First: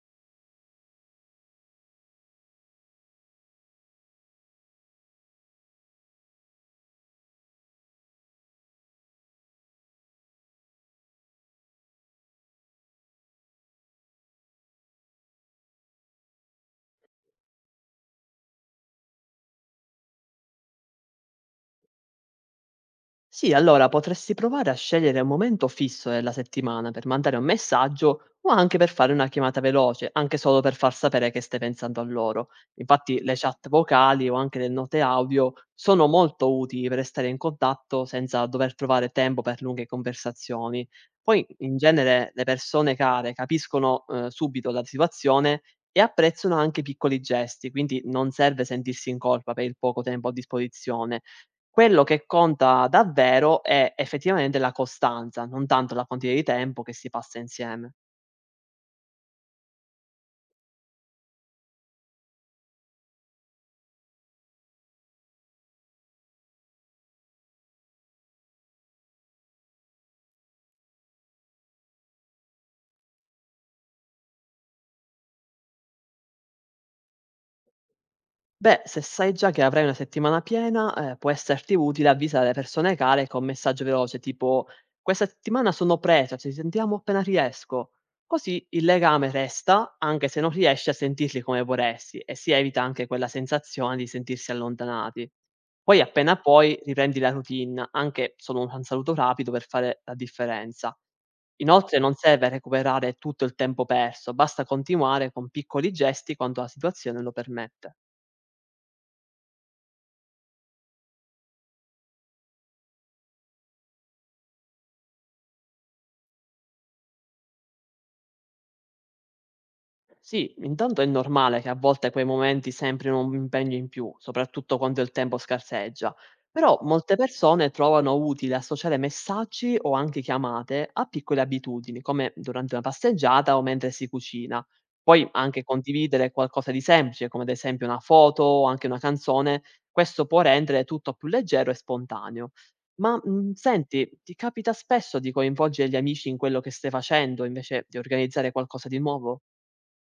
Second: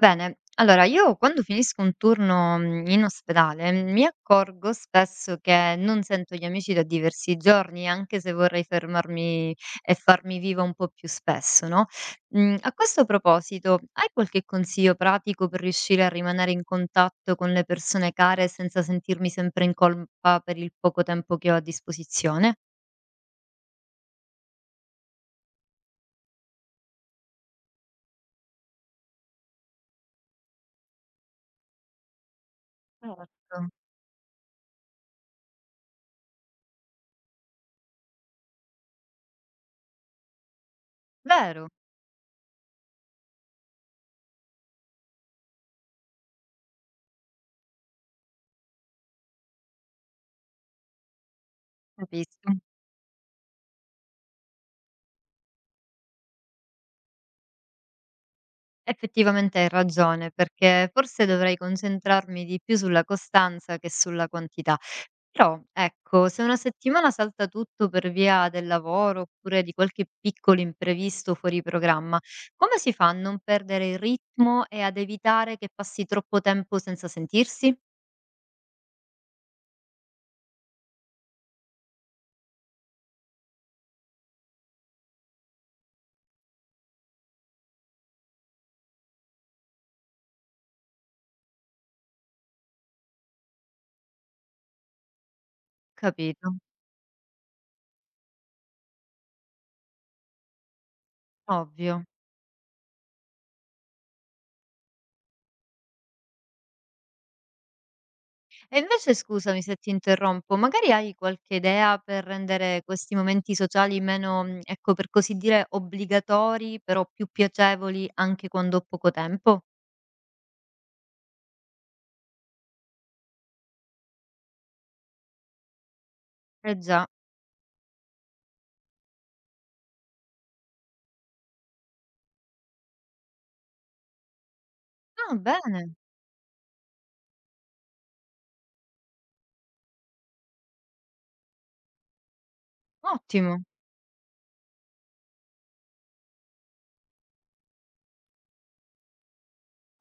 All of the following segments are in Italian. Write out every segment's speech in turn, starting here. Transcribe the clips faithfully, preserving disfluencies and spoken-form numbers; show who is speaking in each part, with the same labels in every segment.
Speaker 1: Bene, allora io quando finisco un turno mm, in ospedale mhmm, mi accorgo spesso che non sento gli amici da diversi giorni, anche se vorrei fermarmi e farmi viva un po' più spesso, no? Mm, A questo proposito, hai qualche consiglio pratico per riuscire a rimanere in contatto con le persone care senza sentirmi sempre in colpa per il poco tempo che ho a disposizione?
Speaker 2: Sì, allora potresti provare a scegliere un momento fisso della settimana per mandare un messaggio o anche per fare una chiamata veloce, anche solo per far sapere che stai pensando a loro. Infatti le chat
Speaker 1: Certo.
Speaker 2: vocali o anche le note audio sono molto utili per restare in contatto senza dover trovare tempo per lunghe conversazioni. Poi
Speaker 1: Vero,
Speaker 2: in genere le persone care capiscono eh, subito la situazione e apprezzano anche i piccoli gesti, quindi non serve sentirsi in colpa per il poco tempo a disposizione. Quello che
Speaker 1: capisco.
Speaker 2: conta davvero è effettivamente la costanza, non tanto la quantità di tempo che si passa insieme.
Speaker 1: Effettivamente hai ragione, perché forse dovrei concentrarmi di più sulla costanza che sulla quantità. Però, ecco, se una settimana salta tutto per via del lavoro oppure di qualche piccolo imprevisto fuori programma, come si fa a non perdere il ritmo e ad evitare che passi troppo tempo senza sentirsi?
Speaker 2: Beh, se sai già che avrai una settimana piena, eh, può esserti utile avvisare le persone care con messaggio veloce tipo: questa settimana sono presa, ci sentiamo appena riesco. Così il legame resta anche se non riesci a sentirli come vorresti e si evita anche quella sensazione di sentirsi allontanati. Poi appena
Speaker 1: Capito,
Speaker 2: puoi riprendi la routine, anche solo un saluto rapido per fare la differenza.
Speaker 1: ovvio.
Speaker 2: Inoltre non serve recuperare tutto il tempo perso, basta continuare con piccoli gesti quando la situazione lo permette.
Speaker 1: E invece scusami se ti interrompo, magari hai qualche idea per rendere questi momenti sociali meno, mhmm, ecco, per così dire, obbligatori, però più piacevoli anche quando ho poco tempo?
Speaker 2: Sì, intanto è normale che a volte quei momenti sembrino un impegno in più, soprattutto quando il tempo scarseggia,
Speaker 1: Eh
Speaker 2: però
Speaker 1: già.
Speaker 2: molte persone trovano utile associare messaggi o anche chiamate a piccole abitudini, come durante una passeggiata o mentre si cucina. Poi
Speaker 1: Ah,
Speaker 2: anche
Speaker 1: bene,
Speaker 2: condividere qualcosa di semplice, come ad esempio una foto o anche una canzone, questo può rendere tutto più leggero e spontaneo. Ma mm,
Speaker 1: ottimo.
Speaker 2: senti, ti capita spesso di coinvolgere gli amici in quello che stai facendo invece di organizzare qualcosa di nuovo?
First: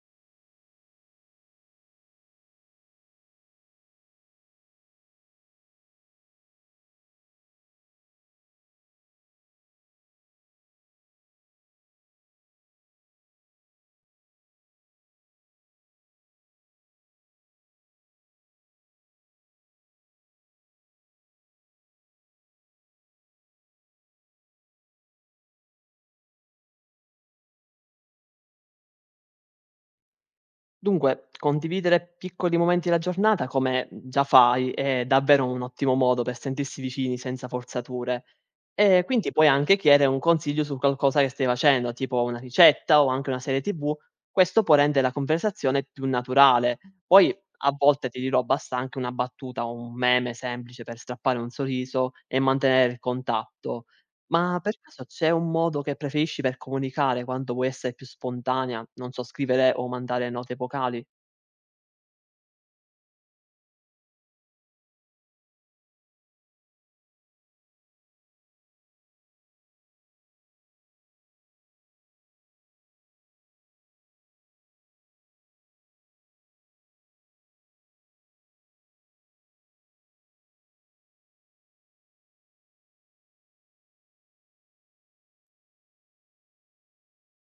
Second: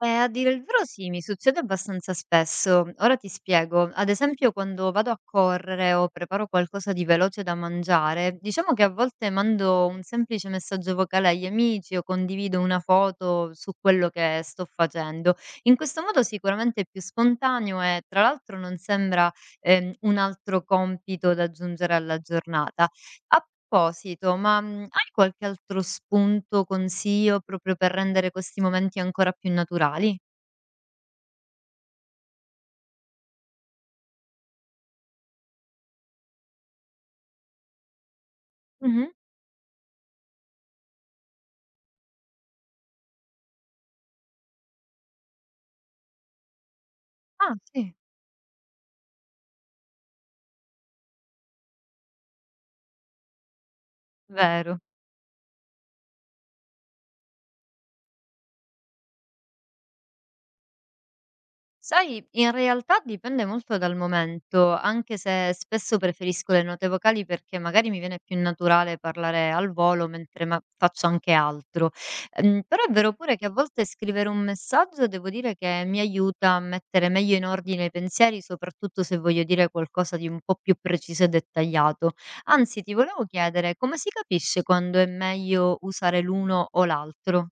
Speaker 1: Eh, a dire il vero sì, mi succede abbastanza spesso. Ora ti spiego. Ad esempio, quando vado a correre o preparo qualcosa di veloce da mangiare, diciamo che a volte mando un semplice messaggio vocale agli amici o condivido una foto su quello che sto facendo. In questo modo sicuramente è più spontaneo e tra l'altro non sembra ehm, un altro compito da aggiungere alla giornata. A proposito, ma, mhmm, hai qualche altro spunto, consiglio proprio per rendere questi momenti ancora più naturali?
Speaker 2: Dunque, condividere piccoli momenti della giornata, come già fai, è davvero un ottimo modo per sentirsi vicini senza forzature. E
Speaker 1: Mh-mh.
Speaker 2: quindi puoi anche chiedere un consiglio su qualcosa che stai facendo, tipo una ricetta o anche una serie T V. Questo può rendere la conversazione più naturale. Poi
Speaker 1: Ah,
Speaker 2: a
Speaker 1: sì.
Speaker 2: volte ti dirò, basta anche una battuta o un meme semplice per strappare un sorriso e mantenere il contatto. Ma per
Speaker 1: Vero.
Speaker 2: caso c'è un modo che preferisci per comunicare quando vuoi essere più spontanea? Non so, scrivere o mandare note vocali?
Speaker 1: Sai, in realtà dipende molto dal momento, anche se spesso preferisco le note vocali perché magari mi viene più naturale parlare al volo mentre ma- faccio anche altro. Ehm, però è vero pure che a volte scrivere un messaggio devo dire che mi aiuta a mettere meglio in ordine i pensieri, soprattutto se voglio dire qualcosa di un po' più preciso e dettagliato. Anzi, ti volevo chiedere come si capisce quando è meglio usare l'uno o l'altro?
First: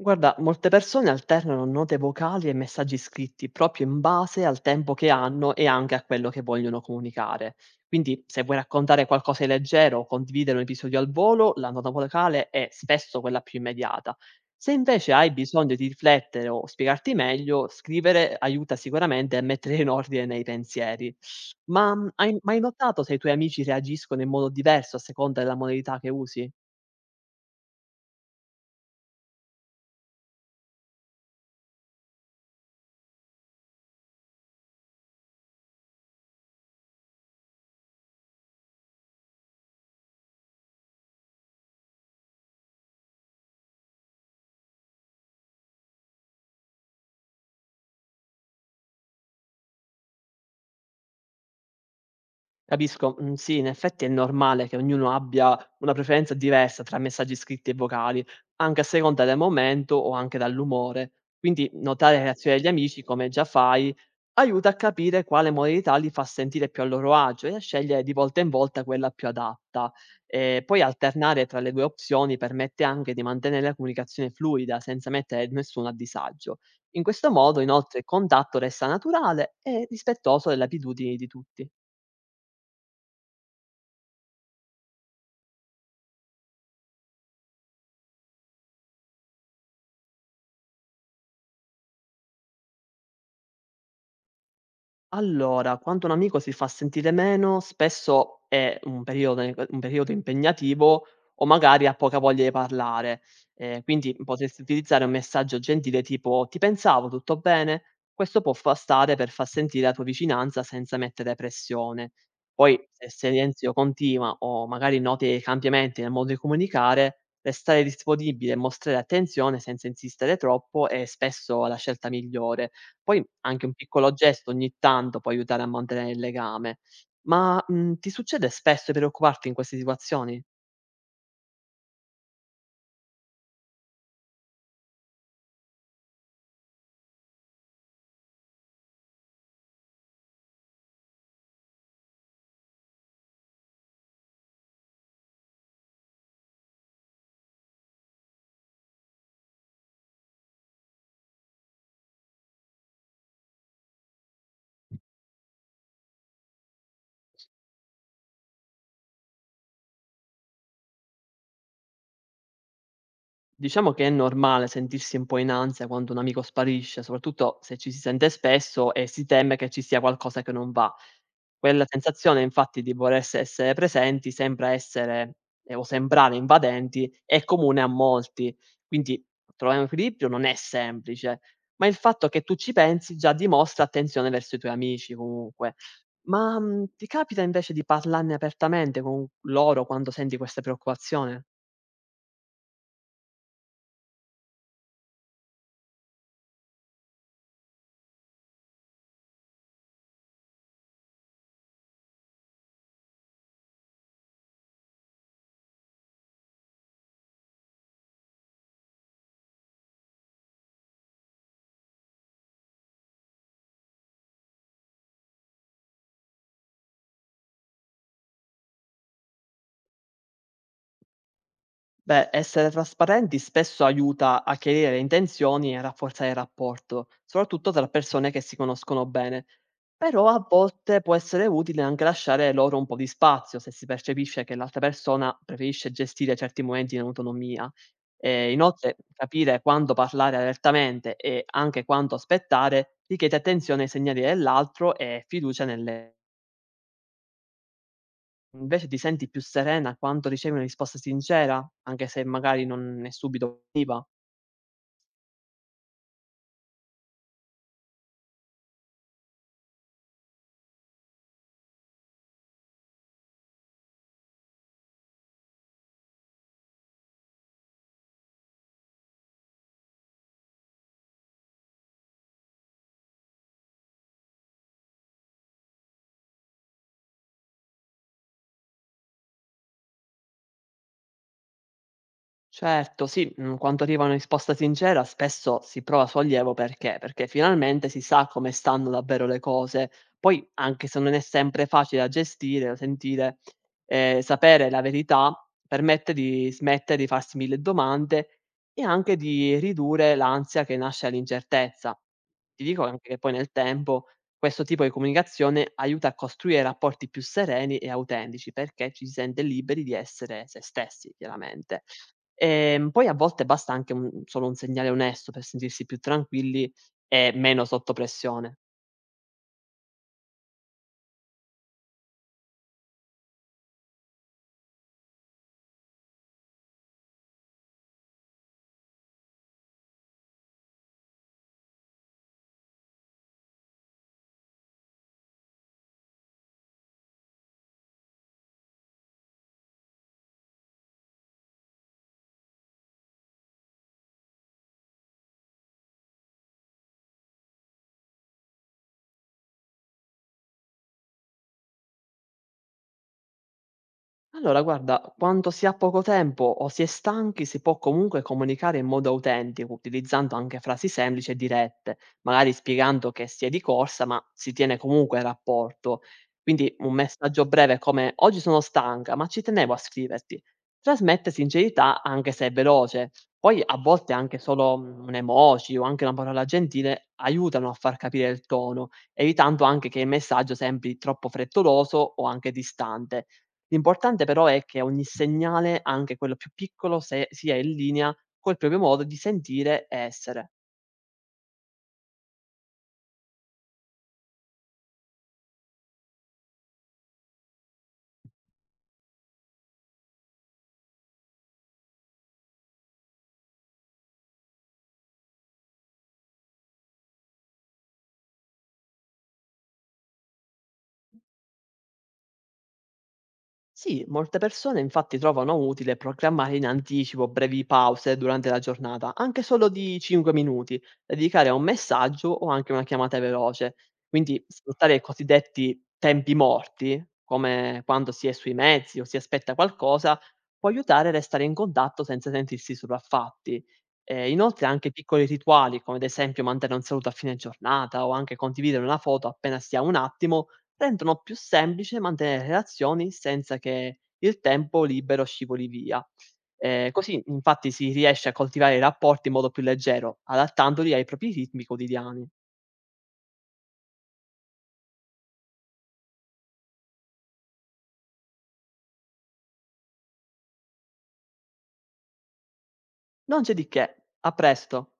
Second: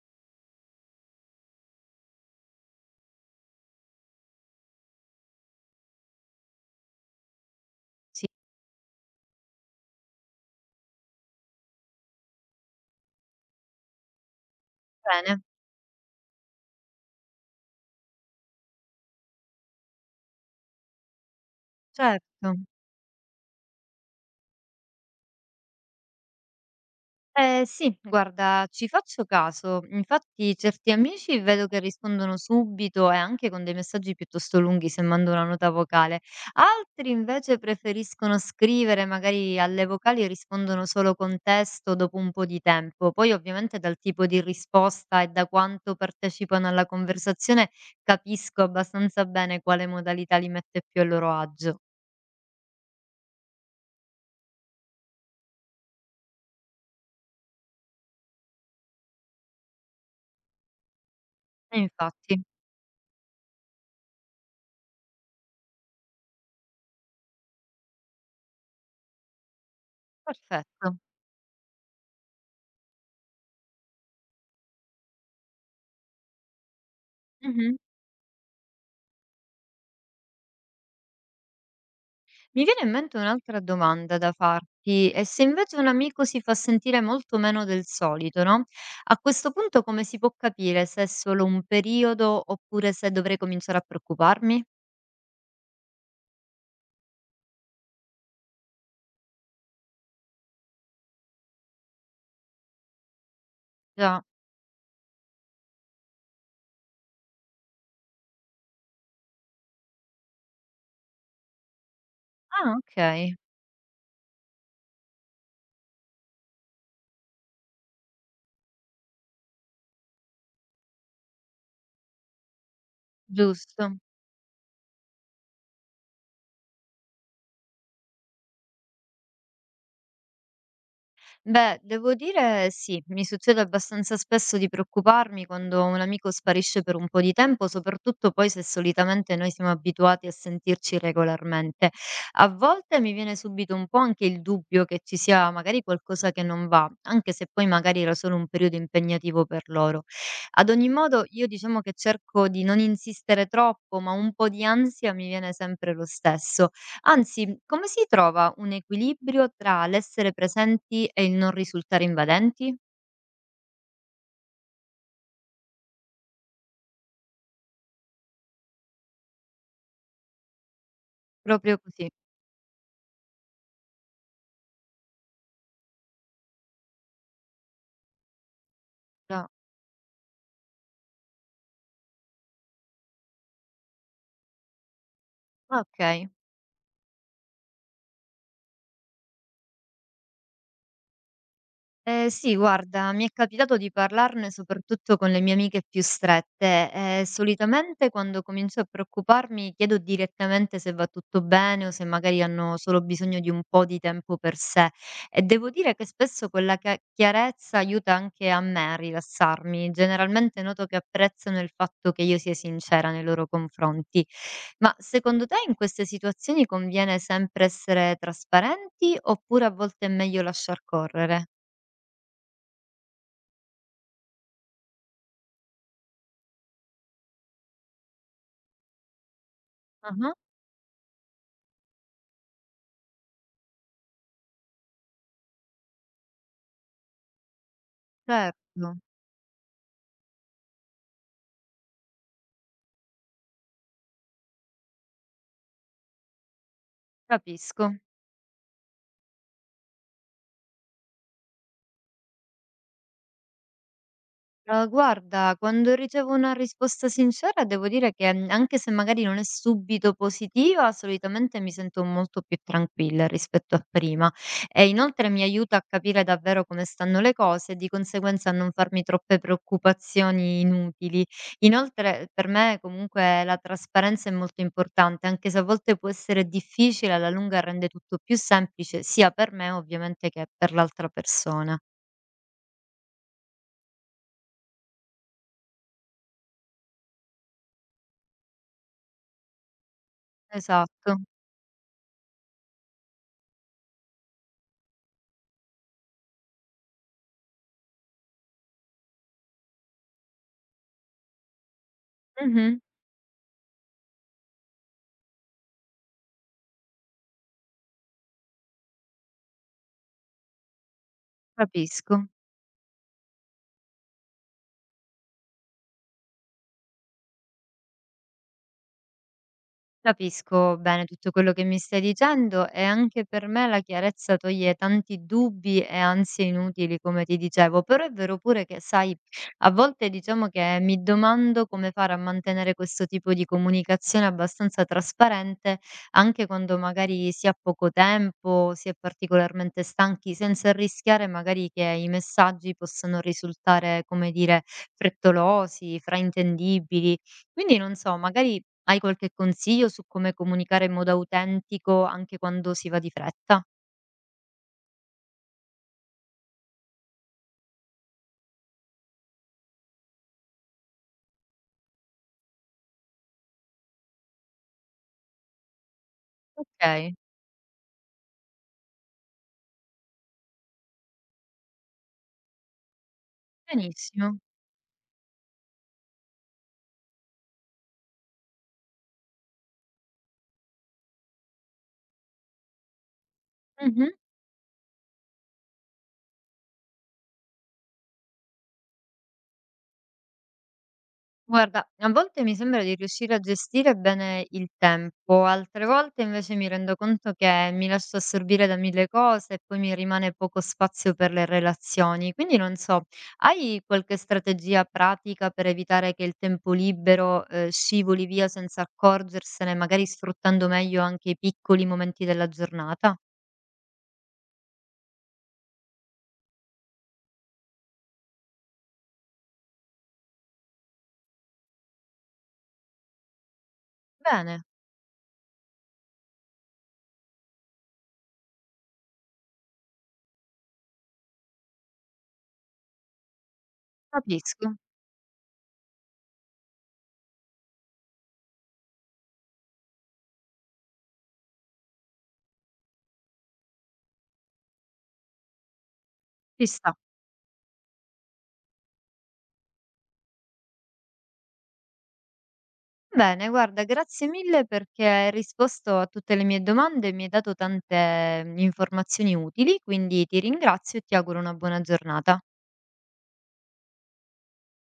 Speaker 2: Guarda, molte persone alternano note vocali e messaggi scritti proprio in base al tempo che hanno e anche a quello che vogliono comunicare. Quindi,
Speaker 1: Sì,
Speaker 2: se vuoi raccontare qualcosa di leggero o condividere un episodio al volo, la nota vocale è spesso quella più immediata. Se invece hai
Speaker 1: bene,
Speaker 2: bisogno di riflettere o spiegarti meglio, scrivere aiuta sicuramente a mettere in ordine nei pensieri. Ma mm, hai
Speaker 1: certo.
Speaker 2: mai notato se i tuoi amici reagiscono in modo diverso a seconda della modalità che usi?
Speaker 1: Eh sì, guarda, ci faccio caso. Infatti, certi amici vedo che rispondono subito e anche con dei messaggi piuttosto lunghi se mando una nota vocale. Altri invece preferiscono scrivere, magari alle vocali rispondono solo con testo dopo un po' di tempo. Poi, ovviamente, dal tipo di risposta e da quanto partecipano alla conversazione capisco abbastanza bene quale modalità li mette più a loro agio.
Speaker 2: Capisco, mhmm, sì, in effetti è normale che ognuno abbia una preferenza diversa tra messaggi scritti e vocali, anche a seconda del momento o anche dall'umore. Quindi
Speaker 1: E
Speaker 2: notare le
Speaker 1: infatti,
Speaker 2: reazioni degli amici, come già fai, aiuta a capire quale modalità li fa sentire più a loro agio e a scegliere di volta in volta quella più adatta. E poi
Speaker 1: perfetto.
Speaker 2: alternare tra le due opzioni permette anche di mantenere la comunicazione fluida, senza mettere nessuno a disagio. In questo modo,
Speaker 1: Mhm.
Speaker 2: inoltre, il contatto resta naturale e rispettoso delle abitudini di tutti.
Speaker 1: Mi viene in mente un'altra domanda da farti, e se invece un amico si fa sentire molto meno del solito, no? A questo punto come si può capire se è solo un periodo oppure se dovrei cominciare a preoccuparmi?
Speaker 2: Allora, quando un amico si fa sentire meno, spesso è un periodo ne un periodo impegnativo o magari ha poca voglia di parlare. Ehm, quindi
Speaker 1: Già.
Speaker 2: potresti utilizzare un messaggio gentile tipo: "Ti pensavo, tutto bene?" Questo può bastare per far sentire la tua vicinanza senza mettere pressione.
Speaker 1: Ah,
Speaker 2: Poi, se il
Speaker 1: ok,
Speaker 2: silenzio continua o magari noti cambiamenti nel modo di comunicare, restare disponibile e mostrare attenzione senza insistere troppo è spesso la scelta migliore. Poi anche un
Speaker 1: giusto.
Speaker 2: piccolo gesto ogni tanto può aiutare a mantenere il legame. Ma, mhmm, ti succede spesso di preoccuparti in queste situazioni?
Speaker 1: Beh, devo dire sì, mi succede abbastanza spesso di preoccuparmi quando un amico sparisce per un po' di tempo, soprattutto poi se solitamente noi siamo abituati a sentirci regolarmente. A volte mi viene subito un po' anche il dubbio che ci sia magari qualcosa che non va, anche se poi magari era solo un periodo impegnativo per loro. Ad ogni modo, io diciamo che cerco di non insistere troppo, ma un po' di ansia mi viene sempre lo stesso. Anzi, come si trova un equilibrio tra l'essere presenti e il non risultare invadenti?
Speaker 2: Diciamo che è normale sentirsi un po' in ansia quando un amico sparisce, soprattutto se ci si sente spesso e si teme che ci sia qualcosa che non va.
Speaker 1: Proprio
Speaker 2: Quella
Speaker 1: così,
Speaker 2: sensazione infatti di volersi essere presenti sembra essere ehm, o sembrare invadenti, è comune a molti. Quindi
Speaker 1: da
Speaker 2: trovare un equilibrio non è semplice, ma il fatto che tu ci pensi già dimostra attenzione verso i tuoi amici comunque.
Speaker 1: ah, okay.
Speaker 2: Ma, mhmm, ti capita invece di parlarne apertamente con loro quando senti questa preoccupazione?
Speaker 1: Ehm, sì, guarda, mi è capitato di parlarne soprattutto con le mie amiche più strette e solitamente quando comincio a preoccuparmi chiedo direttamente se va tutto bene o se magari hanno solo bisogno di un po' di tempo per sé e devo dire che spesso quella ca chiarezza aiuta anche a me a rilassarmi. Generalmente noto che apprezzano il fatto che io sia sincera nei loro confronti. Ma secondo te in queste situazioni conviene sempre essere trasparenti oppure a volte è meglio lasciar correre?
Speaker 2: Beh, essere trasparenti spesso aiuta a chiarire le intenzioni e a rafforzare il rapporto, soprattutto tra persone che si conoscono bene. Però
Speaker 1: Ah-ah,
Speaker 2: a volte può essere utile anche lasciare loro un po' di spazio se si percepisce che l'altra persona preferisce gestire certi momenti in autonomia. E inoltre
Speaker 1: certo,
Speaker 2: capire quando parlare apertamente e anche quando aspettare richiede attenzione ai segnali dell'altro e fiducia nelle.
Speaker 1: capisco.
Speaker 2: Invece ti senti più serena quando ricevi una risposta sincera, anche se magari non è subito positiva?
Speaker 1: Uhm, guarda, quando ricevo una risposta sincera devo dire che, mhmm, anche se magari non è subito positiva, solitamente mi sento molto più tranquilla rispetto a prima e inoltre mi aiuta a capire davvero come stanno le cose e di conseguenza a non farmi troppe preoccupazioni inutili. Inoltre per me comunque la trasparenza è molto importante, anche se a volte può essere difficile, alla lunga rende tutto più semplice, sia per me ovviamente che per l'altra persona.
Speaker 2: Certo, sì, mhmm, quando arriva una risposta sincera spesso si prova sollievo. Perché? Perché finalmente si sa come stanno davvero le cose. Poi, anche se non
Speaker 1: Esatto.
Speaker 2: è sempre facile da gestire, da sentire, ehm, sapere la verità permette di smettere di farsi mille domande e anche di ridurre l'ansia che nasce dall'incertezza. Ti
Speaker 1: Mh-mh.
Speaker 2: dico anche che poi nel tempo questo tipo di comunicazione aiuta a costruire rapporti più sereni e autentici, perché ci si sente liberi di essere se stessi chiaramente.
Speaker 1: Capisco.
Speaker 2: Ehm, poi a volte basta anche un solo un segnale onesto per sentirsi più tranquilli e meno sotto pressione.
Speaker 1: Capisco bene tutto quello che mi stai dicendo e anche per me la chiarezza toglie tanti dubbi e ansie inutili, come ti dicevo, però è vero pure che, sai, a volte diciamo che mi domando come fare a mantenere questo tipo di comunicazione abbastanza trasparente, anche quando magari si ha poco tempo, si è particolarmente stanchi, senza rischiare magari che i messaggi possano risultare, come dire, frettolosi, fraintendibili. Quindi non so, magari hai qualche consiglio su come comunicare in modo autentico anche quando si va di fretta?
Speaker 2: Allora guarda, quando si ha poco tempo o si è stanchi, si può comunque comunicare in modo autentico, utilizzando anche frasi semplici e dirette, magari spiegando che si è di corsa, ma si tiene comunque il rapporto. Quindi un
Speaker 1: Okay,
Speaker 2: messaggio breve come: oggi sono stanca, ma ci tenevo a scriverti. Trasmette sincerità anche se è veloce. Poi a volte
Speaker 1: benissimo.
Speaker 2: anche solo mm, un emoji o anche una parola gentile aiutano a far capire il tono, evitando anche che il messaggio sembri troppo frettoloso o anche distante.
Speaker 1: Mh-mh.
Speaker 2: L'importante però è che ogni segnale, anche quello più piccolo, se sia in linea col proprio modo di sentire e essere.
Speaker 1: Guarda, a volte mi sembra di riuscire a gestire bene il tempo, altre volte invece mi rendo conto che mi lascio assorbire da mille cose e poi mi rimane poco spazio per le relazioni. Quindi non so, hai qualche strategia pratica per evitare che il tempo libero, ehm, scivoli via senza accorgersene, magari sfruttando meglio anche i piccoli momenti della giornata?
Speaker 2: Sì, molte persone infatti trovano utile programmare in anticipo brevi pause durante la giornata, anche solo di cinque minuti, da dedicare a un messaggio o anche una chiamata veloce. Quindi
Speaker 1: Bene.
Speaker 2: sfruttare i cosiddetti tempi morti, come quando si è sui mezzi o si aspetta qualcosa, può aiutare a restare in contatto senza sentirsi sopraffatti. Eh, inoltre
Speaker 1: Capisco,
Speaker 2: anche piccoli rituali, come ad esempio mandare un saluto a fine giornata o anche condividere una foto appena si ha un attimo, rendono più semplice mantenere relazioni senza che il tempo libero scivoli via.
Speaker 1: ci
Speaker 2: Ehm,
Speaker 1: sta.
Speaker 2: così infatti si riesce a coltivare i rapporti in modo più leggero, adattandoli ai propri ritmi quotidiani.
Speaker 1: Bene, guarda, grazie mille perché hai risposto a tutte le mie domande e mi hai dato tante mm, informazioni utili, quindi ti ringrazio e ti auguro una buona giornata.
Speaker 2: Non c'è di che, a presto.